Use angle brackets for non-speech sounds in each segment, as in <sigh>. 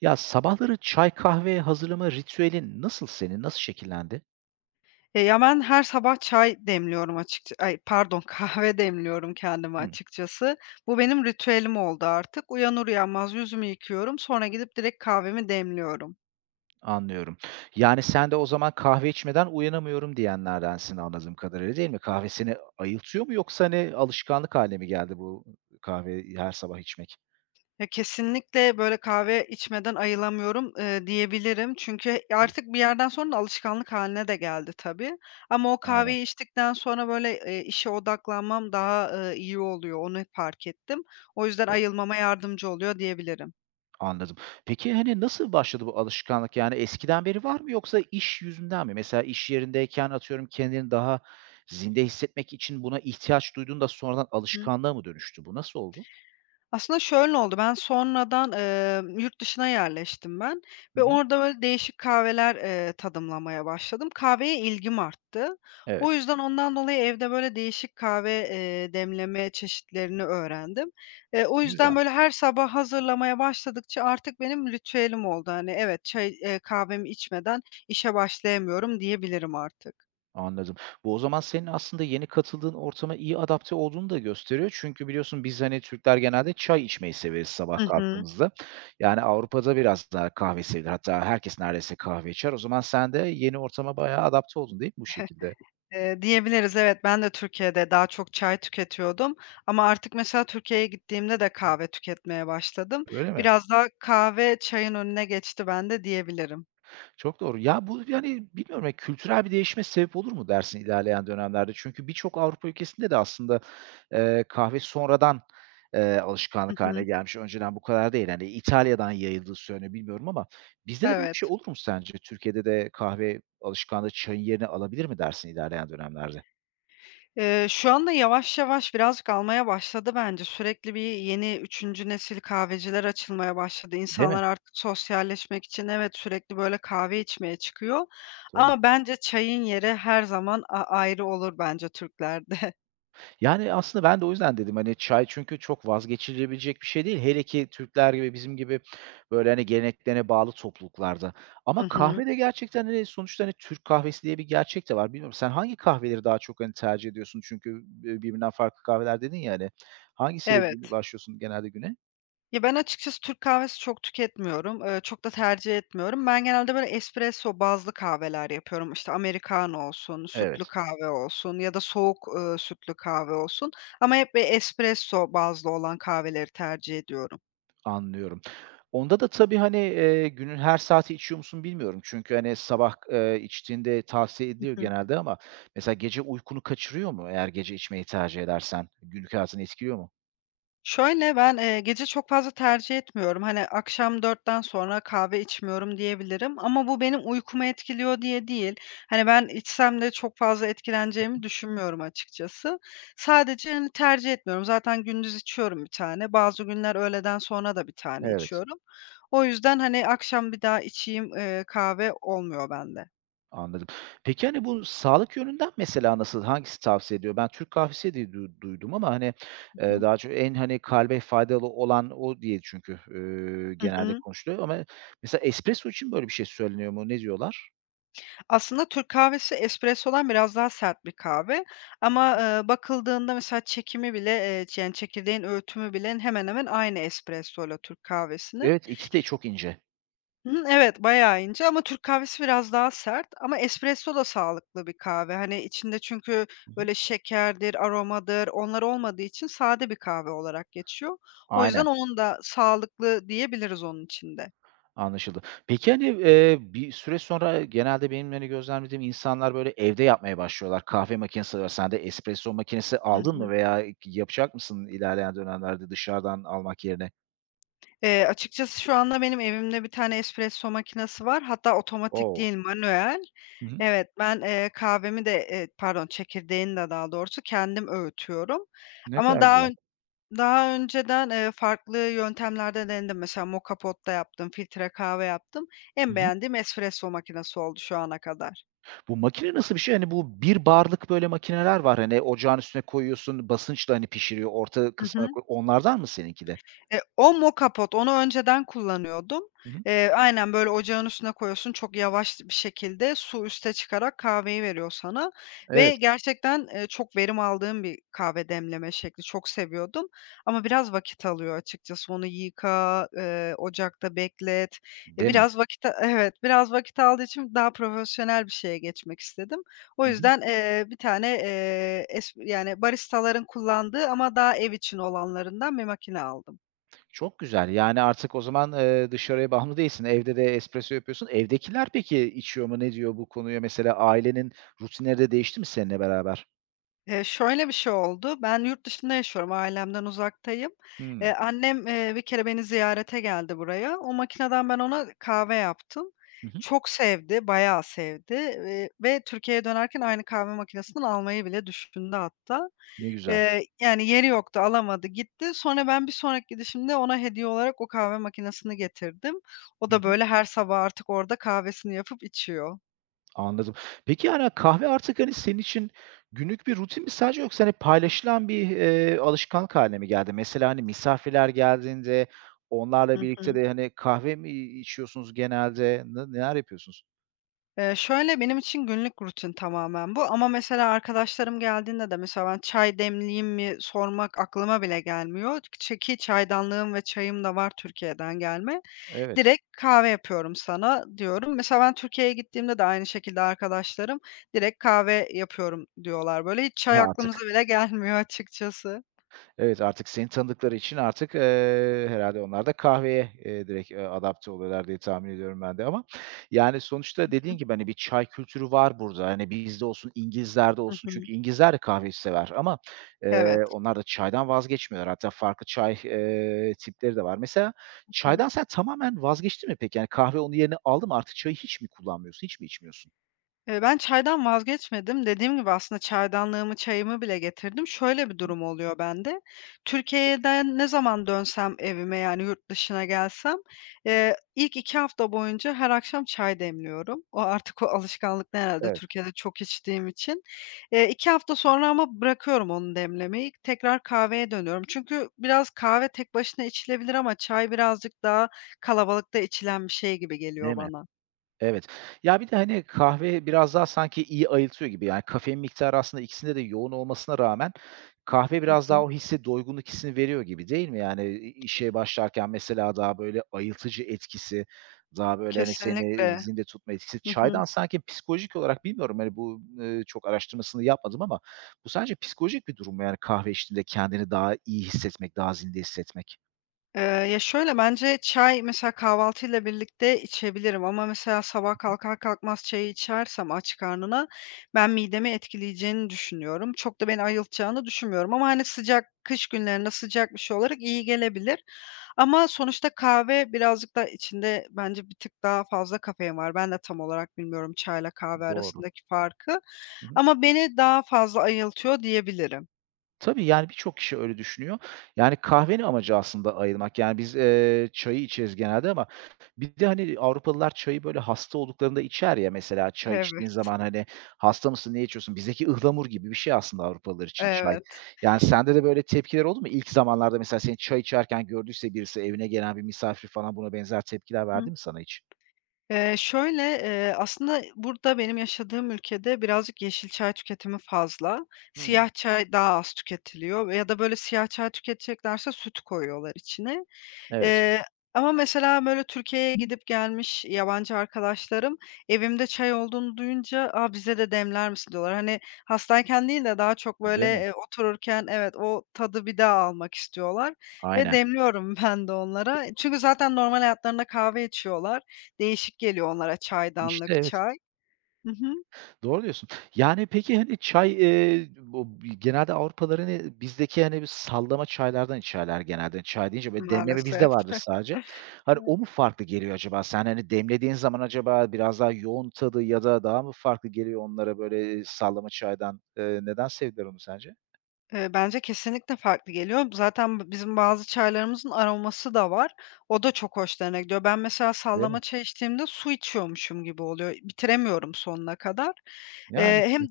Ya, sabahları çay, kahve hazırlama ritüelin nasıl senin? Nasıl şekillendi? Ben her sabah çay demliyorum açıkça ay, pardon, <laughs> kahve demliyorum kendime Hıı, açıkçası. Bu benim ritüelim oldu artık. Uyanır uyanmaz yüzümü yıkıyorum, sonra gidip direkt kahvemi demliyorum. anlıyorum. Yani, sen de o zaman kahve içmeden uyanamıyorum diyenlerdensin anladığım kadarıyla, değil mi? Kahve seni ayıltıyor mu yoksa, hani, alışkanlık hâline mi geldi bu kahve her sabah içmek? Ya, kesinlikle, böyle, kahve içmeden ayılamıyorum, diyebilirim. Çünkü Hı, artık bir yerden sonra da alışkanlık haline de geldi tabii. Ama o aynen. kahveyi içtikten sonra, böyle, işe odaklanmam daha, iyi oluyor, onu fark ettim. O yüzden Evet, ayılmama yardımcı oluyor diyebilirim. anladım. Peki, hani, nasıl başladı bu alışkanlık? Yani, eskiden beri var mı yoksa iş yüzünden mi? Mesela iş yerindeyken atıyorum kendini daha zinde hissetmek için buna ihtiyaç duyduğunda sonradan alışkanlığa mı dönüştü bu? Nasıl oldu? Aslında şöyle oldu, ben sonradan, yurt dışına yerleştim ben Hı ve hı. orada böyle değişik kahveler, tadımlamaya başladım. Kahveye ilgim arttı. O Evet. yüzden ondan dolayı evde böyle değişik kahve, demleme çeşitlerini öğrendim. O yüzden Güzel, böyle her sabah hazırlamaya başladıkça artık benim ritüelim oldu. Hani, evet, çay, kahvemi içmeden işe başlayamıyorum diyebilirim artık. anladım. Bu o zaman senin aslında yeni katıldığın ortama iyi adapte olduğunu da gösteriyor. Çünkü biliyorsun biz, hani, Türkler genelde çay içmeyi severiz sabah Hı hı. kalktığımızda. Yani Avrupa'da biraz daha kahve sevilir. Hatta herkes neredeyse kahve içer. O zaman sen de yeni ortama bayağı adapte oldun değil mi bu şekilde? Diyebiliriz, evet. Ben de Türkiye'de daha çok çay tüketiyordum ama artık mesela Türkiye'ye gittiğimde de kahve tüketmeye başladım. Öyle mi? Biraz daha kahve çayın önüne geçti bende diyebilirim. Çok doğru. Ya, bu, yani, bilmiyorum, ya, kültürel bir değişime sebep olur mu dersin ilerleyen dönemlerde? Çünkü birçok Avrupa ülkesinde de aslında, kahve sonradan, Hı alışkanlık haline hı. gelmiş. Önceden bu kadar değil. Hani, İtalya'dan yayıldığı söyleniyor, bilmiyorum ama bizde de böyle bir şey Evet. olur mu sence? Türkiye'de de kahve alışkanlığı çayın yerini alabilir mi dersin ilerleyen dönemlerde? Şu anda yavaş yavaş birazcık almaya başladı bence. Sürekli bir yeni üçüncü nesil kahveciler açılmaya başladı. Değil mi? İnsanlar artık sosyalleşmek için evet, sürekli böyle kahve içmeye çıkıyor Tabii. ama bence çayın yeri her zaman ayrı olur bence Türklerde. <laughs> Yani, aslında ben de o yüzden dedim, hani, çay çünkü çok vazgeçilebilecek bir şey değil. Hele ki Türkler gibi, bizim gibi, böyle, hani, geleneklerine bağlı topluluklarda. Ama Hı hı. kahve de gerçekten, hani, sonuçta, hani, Türk kahvesi diye bir gerçek de var. Bilmiyorum sen hangi kahveleri daha çok, hani, tercih ediyorsun? Çünkü, birbirinden farklı kahveler dedin ya, hani. Hangisiyle Evet. başlıyorsun genelde güne? Ya, ben açıkçası Türk kahvesi çok tüketmiyorum. Çok da tercih etmiyorum. Ben genelde, böyle, espresso bazlı kahveler yapıyorum. İşte, americano olsun, sütlü Evet. kahve olsun ya da soğuk, sütlü kahve olsun ama hep, bir espresso bazlı olan kahveleri tercih ediyorum. Anlıyorum. Onda da tabii, hani, günün her saati içiyor musun bilmiyorum. Çünkü, hani, sabah, içtiğinde tavsiye ediliyor genelde ama mesela gece uykunu kaçırıyor mu eğer gece içmeyi tercih edersen? Günlük hayatını etkiliyor mu? Şöyle, ben, gece çok fazla tercih etmiyorum. Hani, akşam dörtten sonra kahve içmiyorum diyebilirim ama bu benim uykumu etkiliyor diye değil. Hani, ben içsem de çok fazla etkileneceğimi düşünmüyorum açıkçası. Sadece, hani, tercih etmiyorum. Zaten gündüz içiyorum bir tane. Bazı günler öğleden sonra da bir tane Evet, içiyorum. O yüzden, hani, akşam bir daha içeyim, kahve olmuyor bende. anladım. Peki, hani, bu sağlık yönünden mesela nasıl, hangisi tavsiye ediyor? Ben Türk kahvesi diye duydum ama, hani, Hı hı. daha çok en, hani, kalbe faydalı olan o diye çünkü, Hı genelde hı. konuşuluyor ama mesela espresso için böyle bir şey söyleniyor mu? Ne diyorlar? Aslında Türk kahvesi espressodan biraz daha sert bir kahve ama, bakıldığında mesela çekimi bile, yani, çekirdeğin öğütümü bile hemen hemen aynı espressoyla Türk kahvesinin. Evet, ikisi de çok ince. Hımm, evet, bayağı ince ama Türk kahvesi biraz daha sert ama espresso da sağlıklı bir kahve. Hani, içinde çünkü Hı hı. böyle şekerdir, aromadır, onlar olmadığı için sade bir kahve olarak geçiyor. O Aynen. yüzden onun da sağlıklı diyebiliriz onun için de. Anlaşıldı. Peki, hani, bir süre sonra genelde benim, hani, gözlemlediğim insanlar, böyle, evde yapmaya başlıyorlar. Kahve makinesi var. Sen de espresso makinesi Hı aldın mı hı. veya yapacak mısın ilerleyen dönemlerde dışarıdan almak yerine? Açıkçası şu anda benim evimde bir tane espresso makinesi var. Hatta otomatik O! değil, manuel. Hı hı. Evet, ben, kahvemi de, pardon, çekirdeğini de daha doğrusu kendim öğütüyorum. Ne Ama kadar güzel. Daha önceden, farklı yöntemlerde denedim. Mesela moka pot da yaptım, filtre kahve yaptım. Hı En hı. beğendiğim espresso makinesi oldu şu ana kadar. Bu makine nasıl bir şey? Hani, bu bir bar'lık, böyle, makineler var. Hani, ocağın üstüne koyuyorsun, basınçla, hani, pişiriyor, orta Hı kısmına hı. koy. Onlardan mı seninki de? O mokapot, onu önceden kullanıyordum. Hı hı. Aynen, böyle, ocağın üstüne koyuyorsun, çok yavaş bir şekilde su üste çıkarak kahveyi veriyor sana ve Evet. gerçekten, çok verim aldığım bir kahve demleme şekli. Çok seviyordum ama biraz vakit alıyor açıkçası. Onu yıka, ocakta beklet. E, Değil mi? biraz vakit <laughs> Evet, biraz vakit aldığı için daha profesyonel bir şeye geçmek istedim. O Hı hı. yüzden, bir tane, es yani baristaların kullandığı ama daha ev için olanlarından bir makine aldım. Çok güzel. Yani artık o zaman, dışarıya bağımlı değilsin. Evde de espresso yapıyorsun. Evdekiler peki içiyor mu? Ne diyor bu konuya? Mesela ailenin rutinleri de değişti mi seninle beraber? Şöyle bir şey oldu. Ben yurt dışında yaşıyorum, ailemden uzaktayım. Hımm. Annem, bir kere beni ziyarete geldi buraya. O makineden ben ona kahve yaptım. Hı hı. Çok sevdi, bayağı sevdi, ve Türkiye'ye dönerken aynı kahve makinesinden almayı bile düşündü hatta. Ne güzel. Yani yeri yoktu, alamadı, gitti. Sonra ben bir sonraki gidişimde ona hediye olarak o kahve makinesini getirdim. O Hı da hı. böyle her sabah artık orada kahvesini yapıp içiyor. Anladım. Peki, yani, kahve artık, hani, senin için günlük bir rutin mi sadece yoksa, hani, paylaşılan bir, alışkanlık haline mi geldi? Mesela, hani, misafirler geldiğinde Hı onlarla birlikte hı. de, hani, kahve mi içiyorsunuz genelde? Ne neler yapıyorsunuz? Şöyle, benim için günlük rutin tamamen bu ama mesela arkadaşlarım geldiğinde de mesela ben çay demleyeyim mi sormak aklıma bile gelmiyor. Ki çaydanlığım ve çayım da var Türkiye'den gelme. Evet. Direkt "Kahve yapıyorum sana." diyorum. Mesela ben Türkiye'ye gittiğimde de aynı şekilde arkadaşlarım direkt "Kahve yapıyorum." diyorlar böyle. Hiç He, çay aklımıza artık. bile gelmiyor <laughs> açıkçası. Evet, artık seni tanıdıkları için artık, herhâlde onlar da kahveye, direkt, adapte oluyorlar diye tahmin ediyorum ben de ama yani sonuçta dediğin gibi, hani, bir çay kültürü var burada. Hani, bizde olsun, İngilizlerde Hı olsun hı. çünkü İngilizler de kahveyi sever ama, Evet. Onlar da çaydan vazgeçmiyorlar. Hatta farklı çay, tipleri de var. Mesela çaydan sen tamamen vazgeçtin mi peki? Yani kahve onun yerini aldı mı? Artık çayı hiç mi kullanmıyorsun, hiç mi içmiyorsun? Ben çaydan vazgeçmedim. Dediğim gibi aslında çaydanlığımı, çayımı bile getirdim. Şöyle bir durum oluyor bende. Türkiye'den ne zaman dönsem evime, yani yurt dışına gelsem, ilk 2 hafta boyunca her akşam çay demliyorum. O artık o alışkanlıktan herhâlde Evet. Türkiye'de çok içtiğim için. 2 hafta sonra ama bırakıyorum onu demlemeyi. Tekrar kahveye dönüyorum. Çünkü biraz kahve tek başına içilebilir ama çay birazcık daha kalabalıkta içilen bir şey gibi Değil geliyor mi? bana. Evet. Ya, bir de, hani, kahve biraz daha sanki iyi ayıltıyor gibi. Yani, kafein miktarı aslında ikisinde de yoğun olmasına rağmen kahve Hı biraz daha hı. o hissi, doygunluk hissini veriyor gibi değil mi? Yani, işe başlarken mesela daha böyle ayıltıcı etkisi, daha böyle, hani, seni Kesinlikle. zinde tutma etkisi. Hı hı. Çaydan sanki psikolojik olarak bilmiyorum, hani, bu, çok araştırmasını yapmadım ama bu sence psikolojik bir durum mu? Yani, kahve içtiğinde kendini daha iyi hissetmek, daha zinde hissetmek? Eee, şöyle, bence çay mesela kahvaltıyla birlikte içebilirim ama mesela sabah kalkar kalkmaz çayı içersem aç karnına ben midemi etkileyeceğini düşünüyorum. Çok da beni ayıltacağını düşünmüyorum ama, hani, sıcak kış günlerinde sıcak bir şey olarak iyi gelebilir ama sonuçta kahve birazcık da içinde bence bir tık daha fazla kafein var. Ben de tam olarak bilmiyorum çayla kahve Doğru. arasındaki farkı ama beni daha fazla ayıltıyor diyebilirim. Tabii, yani, birçok kişi öyle düşünüyor. Yani, kahvenin amacı aslında ayırmak. Yani, biz, çayı içeriz genelde ama bir de, hani, Avrupalılar çayı, böyle, hasta olduklarında içer ya mesela. Çay içtiğin Evet, zaman, hani, "Hasta mısın, ne içiyorsun?" Bizdeki ıhlamur gibi bir şey aslında Avrupalılar için çay. evet. Yani, sende de böyle tepkiler oldu mu? İlk zamanlarda mesela seni çay içerken gördüyse birisi, evine gelen bir misafir falan buna benzer tepkiler verdi mi sana hiç? Aslında burada benim yaşadığım ülkede birazcık yeşil çay tüketimi fazla. Hımm. Siyah çay daha az tüketiliyor ve ya da böyle siyah çay tüketeceklerse süt koyuyorlar içine. Evet. Eee, ama mesela, böyle, Türkiye'ye gidip gelmiş yabancı arkadaşlarım evimde çay olduğunu duyunca, "A, bize de demler misin?" diyorlar. Hani, hastayken değil de daha çok, E, böyle, değil mi? Otururken evet, o tadı bir daha almak istiyorlar ve Aynen. demliyorum <laughs> ben de onlara. Çünkü zaten normal hayatlarında kahve içiyorlar. Değişik geliyor onlara İşte, çaydanlık evet. çay. Hı hı. Doğru diyorsun. Yani, peki, hani, çay, bu genelde Avrupalıların, hani, bizdeki, hani, bir sallama çaylardan içerler genelde. Çay deyince böyle demleme bizde Maalesef. vardır sadece. Hani, o mu <laughs> farklı geliyor acaba? Sen, hani, demlediğin zaman acaba biraz daha yoğun tadı ya da daha mı farklı geliyor onlara böyle, sallama çaydan? Neden sevdiler onu sence? Bence kesinlikle farklı geliyor. Zaten bizim bazı çaylarımızın aroması da var. O da çok hoşlarına gidiyor. Ben mesela Değil mi? sallama çay içtiğimde su içiyormuşum gibi oluyor. Bitiremiyorum sonuna kadar. Yani. Hem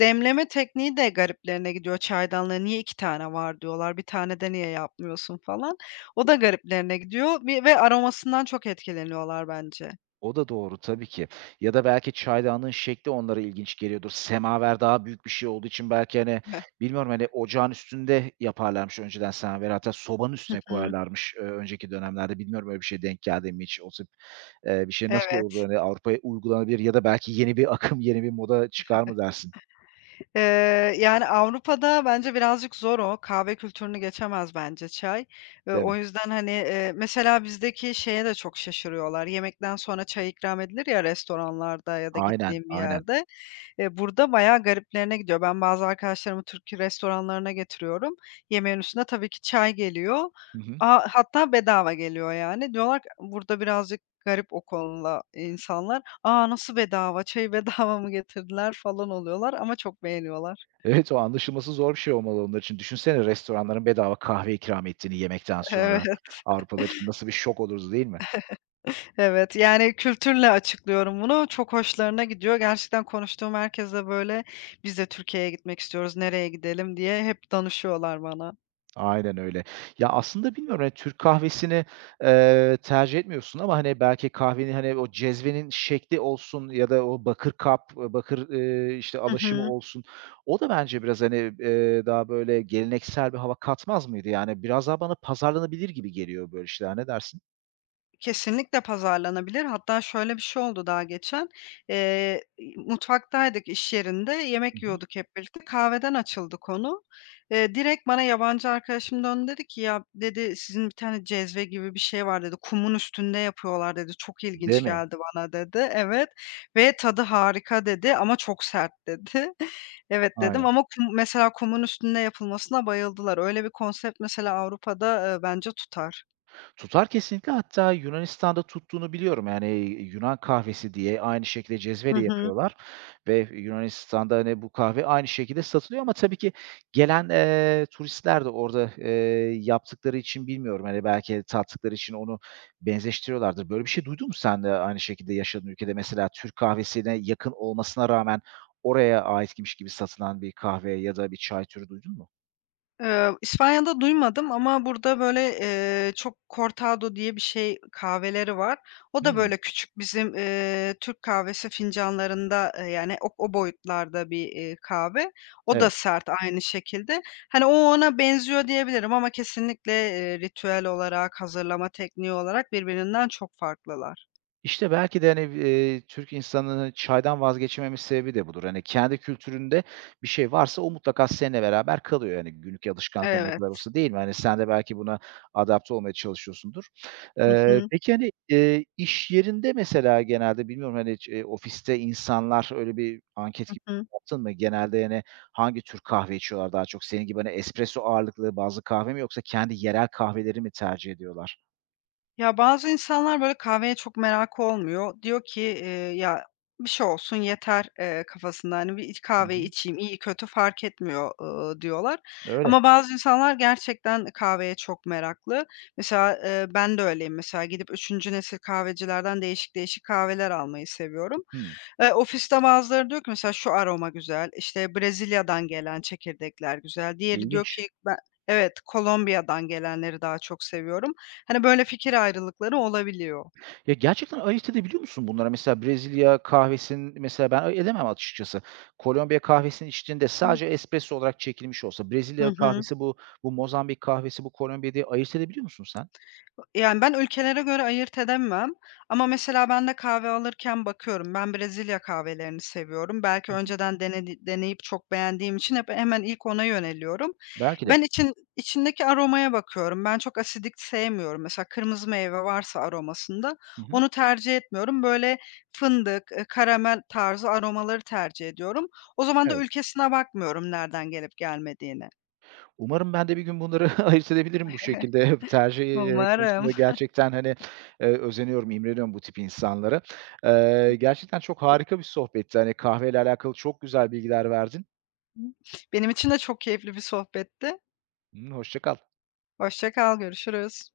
demleme tekniği de gariplerine gidiyor çaydanlığı. "Niye 2 tane var?" diyorlar. Bir tane de niye yapmıyorsun?" falan. O da gariplerine gidiyor ve aromasından çok etkileniyorlar bence. O da doğru tabii ki. Ya da belki çaydanlığın şekli onlara ilginç geliyordur. Semaver daha büyük bir şey olduğu için belki, hani, bilmiyorum, hani, ocağın üstünde yaparlarmış önceden semaveri. Hatta sobanın üstüne <laughs> hı. koyarlarmış, önceki dönemlerde. Bilmiyorum öyle bir şey denk geldi mi hiç? O tip, bir şey nasıl oldu? Evet. Hani, Avrupa'ya uygulanabilir ya da belki yeni bir <laughs> akım, yeni bir moda çıkar mı dersin, Eee, yani, Avrupa'da bence birazcık zor o. Kahve kültürünü geçemez bence çay. Değil mi? O yüzden, hani, mesela bizdeki şeye de çok şaşırıyorlar. Yemekten sonra çay ikram edilir ya restoranlarda ya da Aynen, gittiğim bir aynen. yerde. Burada bayağı gariplerine gidiyor. Ben bazı arkadaşlarımı Türk restoranlarına getiriyorum. Yemeğin üstüne tabii ki çay geliyor. Hı hı. A hatta bedava geliyor yani. Diyorlar ki burada birazcık garip o konuda insanlar. "A, nasıl bedava? Çayı <laughs> bedava mı getirdiler?" falan oluyorlar ama çok beğeniyorlar. Evet, o anlaşılması zor bir şey olmalı onlar için. Düşünsene restoranların bedava kahve ikram ettiğini yemekten <laughs> sonra. Evet, Avrupalılar için nasıl bir şok olurdu, değil mi? evet. Yani kültürle açıklıyorum bunu. Çok hoşlarına gidiyor. Gerçekten konuştuğum herkes de böyle, "Biz de Türkiye'ye gitmek istiyoruz. Nereye gidelim?" diye hep danışıyorlar bana. Aynen öyle. Ya, aslında bilmiyorum, hani, Türk kahvesini, tercih etmiyorsun ama, hani, belki kahvenin, hani, o cezvenin şekli olsun ya da o bakır kap, bakır, işte, Hı alaşımı hı. olsun. O da bence biraz, hani, daha böyle geleneksel bir hava katmaz mıydı? Yani, biraz daha bana pazarlanabilir gibi geliyor böyle şeyler. Ne dersin? Kesinlikle pazarlanabilir. Hatta şöyle bir şey oldu daha geçen. Mutfaktaydık iş yerinde, Hı yemek hı. yiyorduk hep birlikte. Kahveden açıldı konu. Direkt bana yabancı arkadaşım döndü dedi ki, "Ya" dedi, "Sizin bir tane cezve gibi bir şey var." dedi. "Kumun üstünde yapıyorlar." dedi. "Çok Değil ilginç mi? geldi bana." dedi. Evet ve "Tadı harika." dedi ama "Çok sert." dedi. <laughs> "Evet." dedim Aynen. ama kum mesela kumun üstünde yapılmasına bayıldılar. Öyle bir konsept mesela Avrupa'da, bence tutar. Tutar kesinlikle. Hatta Yunanistan'da tuttuğunu biliyorum. Yani, Yunan kahvesi diye aynı şekilde Hı cezveli hı. yapıyorlar ve Yunanistan'da, hani, bu kahve aynı şekilde satılıyor ama tabii ki gelen, turistler de orada, yaptıkları için bilmiyorum, hani, belki tattıkları için onu benzeştiriyorlardır. Böyle bir şey duydun mu sen de aynı şekilde yaşadığın ülkede? Mesela Türk kahvesine yakın olmasına rağmen oraya aitmiş gibi satılan bir kahve ya da bir çay türü duydun mu? İspanya'da duymadım ama burada, böyle, çok cortado diye bir şey kahveleri var. O da, Hımm. böyle, küçük bizim, Türk kahvesi fincanlarında, yani, o boyutlarda bir, kahve. O Evet. da sert aynı şekilde. Hani, o ona benziyor diyebilirim ama kesinlikle, ritüel olarak, hazırlama tekniği olarak birbirinden çok farklılar. İşte belki de, hani, Türk insanının çaydan vazgeçememiş sebebi de budur. Hani, kendi kültüründe bir şey varsa o mutlaka seninle beraber kalıyor. Yani, günlük alışkanlıkların ne kadar Evet. olsa değil mi? Hani, sen de belki buna adapte olmaya çalışıyorsundur. Hı Eee, hı. peki, hani, iş yerinde mesela genelde bilmiyorum, hani, hiç, ofiste insanlar öyle bir anket Hı gibi hı. yaptın mı? Genelde, yani hangi tür kahve içiyorlar daha çok? Senin gibi, hani, espresso ağırlıklı bazı kahve mi yoksa kendi yerel kahveleri mi tercih ediyorlar? Ya, bazı insanlar, böyle, kahveye çok merakı olmuyor. Diyor ki, "Ya, bir şey olsun yeter." Kafasında. Hani, bir iç Hı kahveyi hı. içeyim, iyi kötü fark etmiyor, diyorlar. Öyle. Ama bazı insanlar gerçekten kahveye çok meraklı. Mesela, ben de öyleyim. Mesela gidip üçüncü nesil kahvecilerden değişik değişik kahveler almayı seviyorum. Hı. Ofiste bazıları diyor ki mesela, "Şu aroma güzel." İşte, Brezilya'dan gelen çekirdekler güzel. Diğeri diyor İlginç. ki, "Ben" evet, Kolombiya'dan gelenleri daha çok seviyorum. Hani, böyle fikir ayrılıkları olabiliyor. Ya, gerçekten ayırt edebiliyor musun bunlara? Mesela Brezilya kahvesinin mesela ben edemem açıkçası. Kolombiya kahvesinin içtiğinde Hı. sadece espresso olarak çekilmiş olsa, Hı Brezilya hı. kahvesi bu, bu Mozambik kahvesi, bu Kolombiya diye ayırt edebiliyor musun sen? Yani, ben ülkelere göre ayırt edemem ama mesela ben de kahve alırken bakıyorum. Ben Brezilya kahvelerini seviyorum. Hı Belki hı. önceden deneyip çok beğendiğim için hep hemen ilk ona yöneliyorum. Belki de. Ben için içindeki aromaya bakıyorum. Ben çok asidik sevmiyorum. Mesela kırmızı meyve varsa aromasında Hı hı. onu tercih etmiyorum. Böyle fındık, karamel tarzı aromaları tercih ediyorum. O zaman da Evet. ülkesine bakmıyorum nereden gelip gelmediğini. Umarım ben de bir gün bunları <laughs> ayırt edebilirim bu şekilde. <laughs> Tercih, Umarım. konusunda gerçekten, hani, özeniyorum, imreniyorum bu tip insanlara. Gerçekten çok harika bir sohbetti. Hani, kahveyle alakalı çok güzel bilgiler verdin. Benim için de çok keyifli bir sohbetti. Hoşça kal. Hoşça kal, görüşürüz.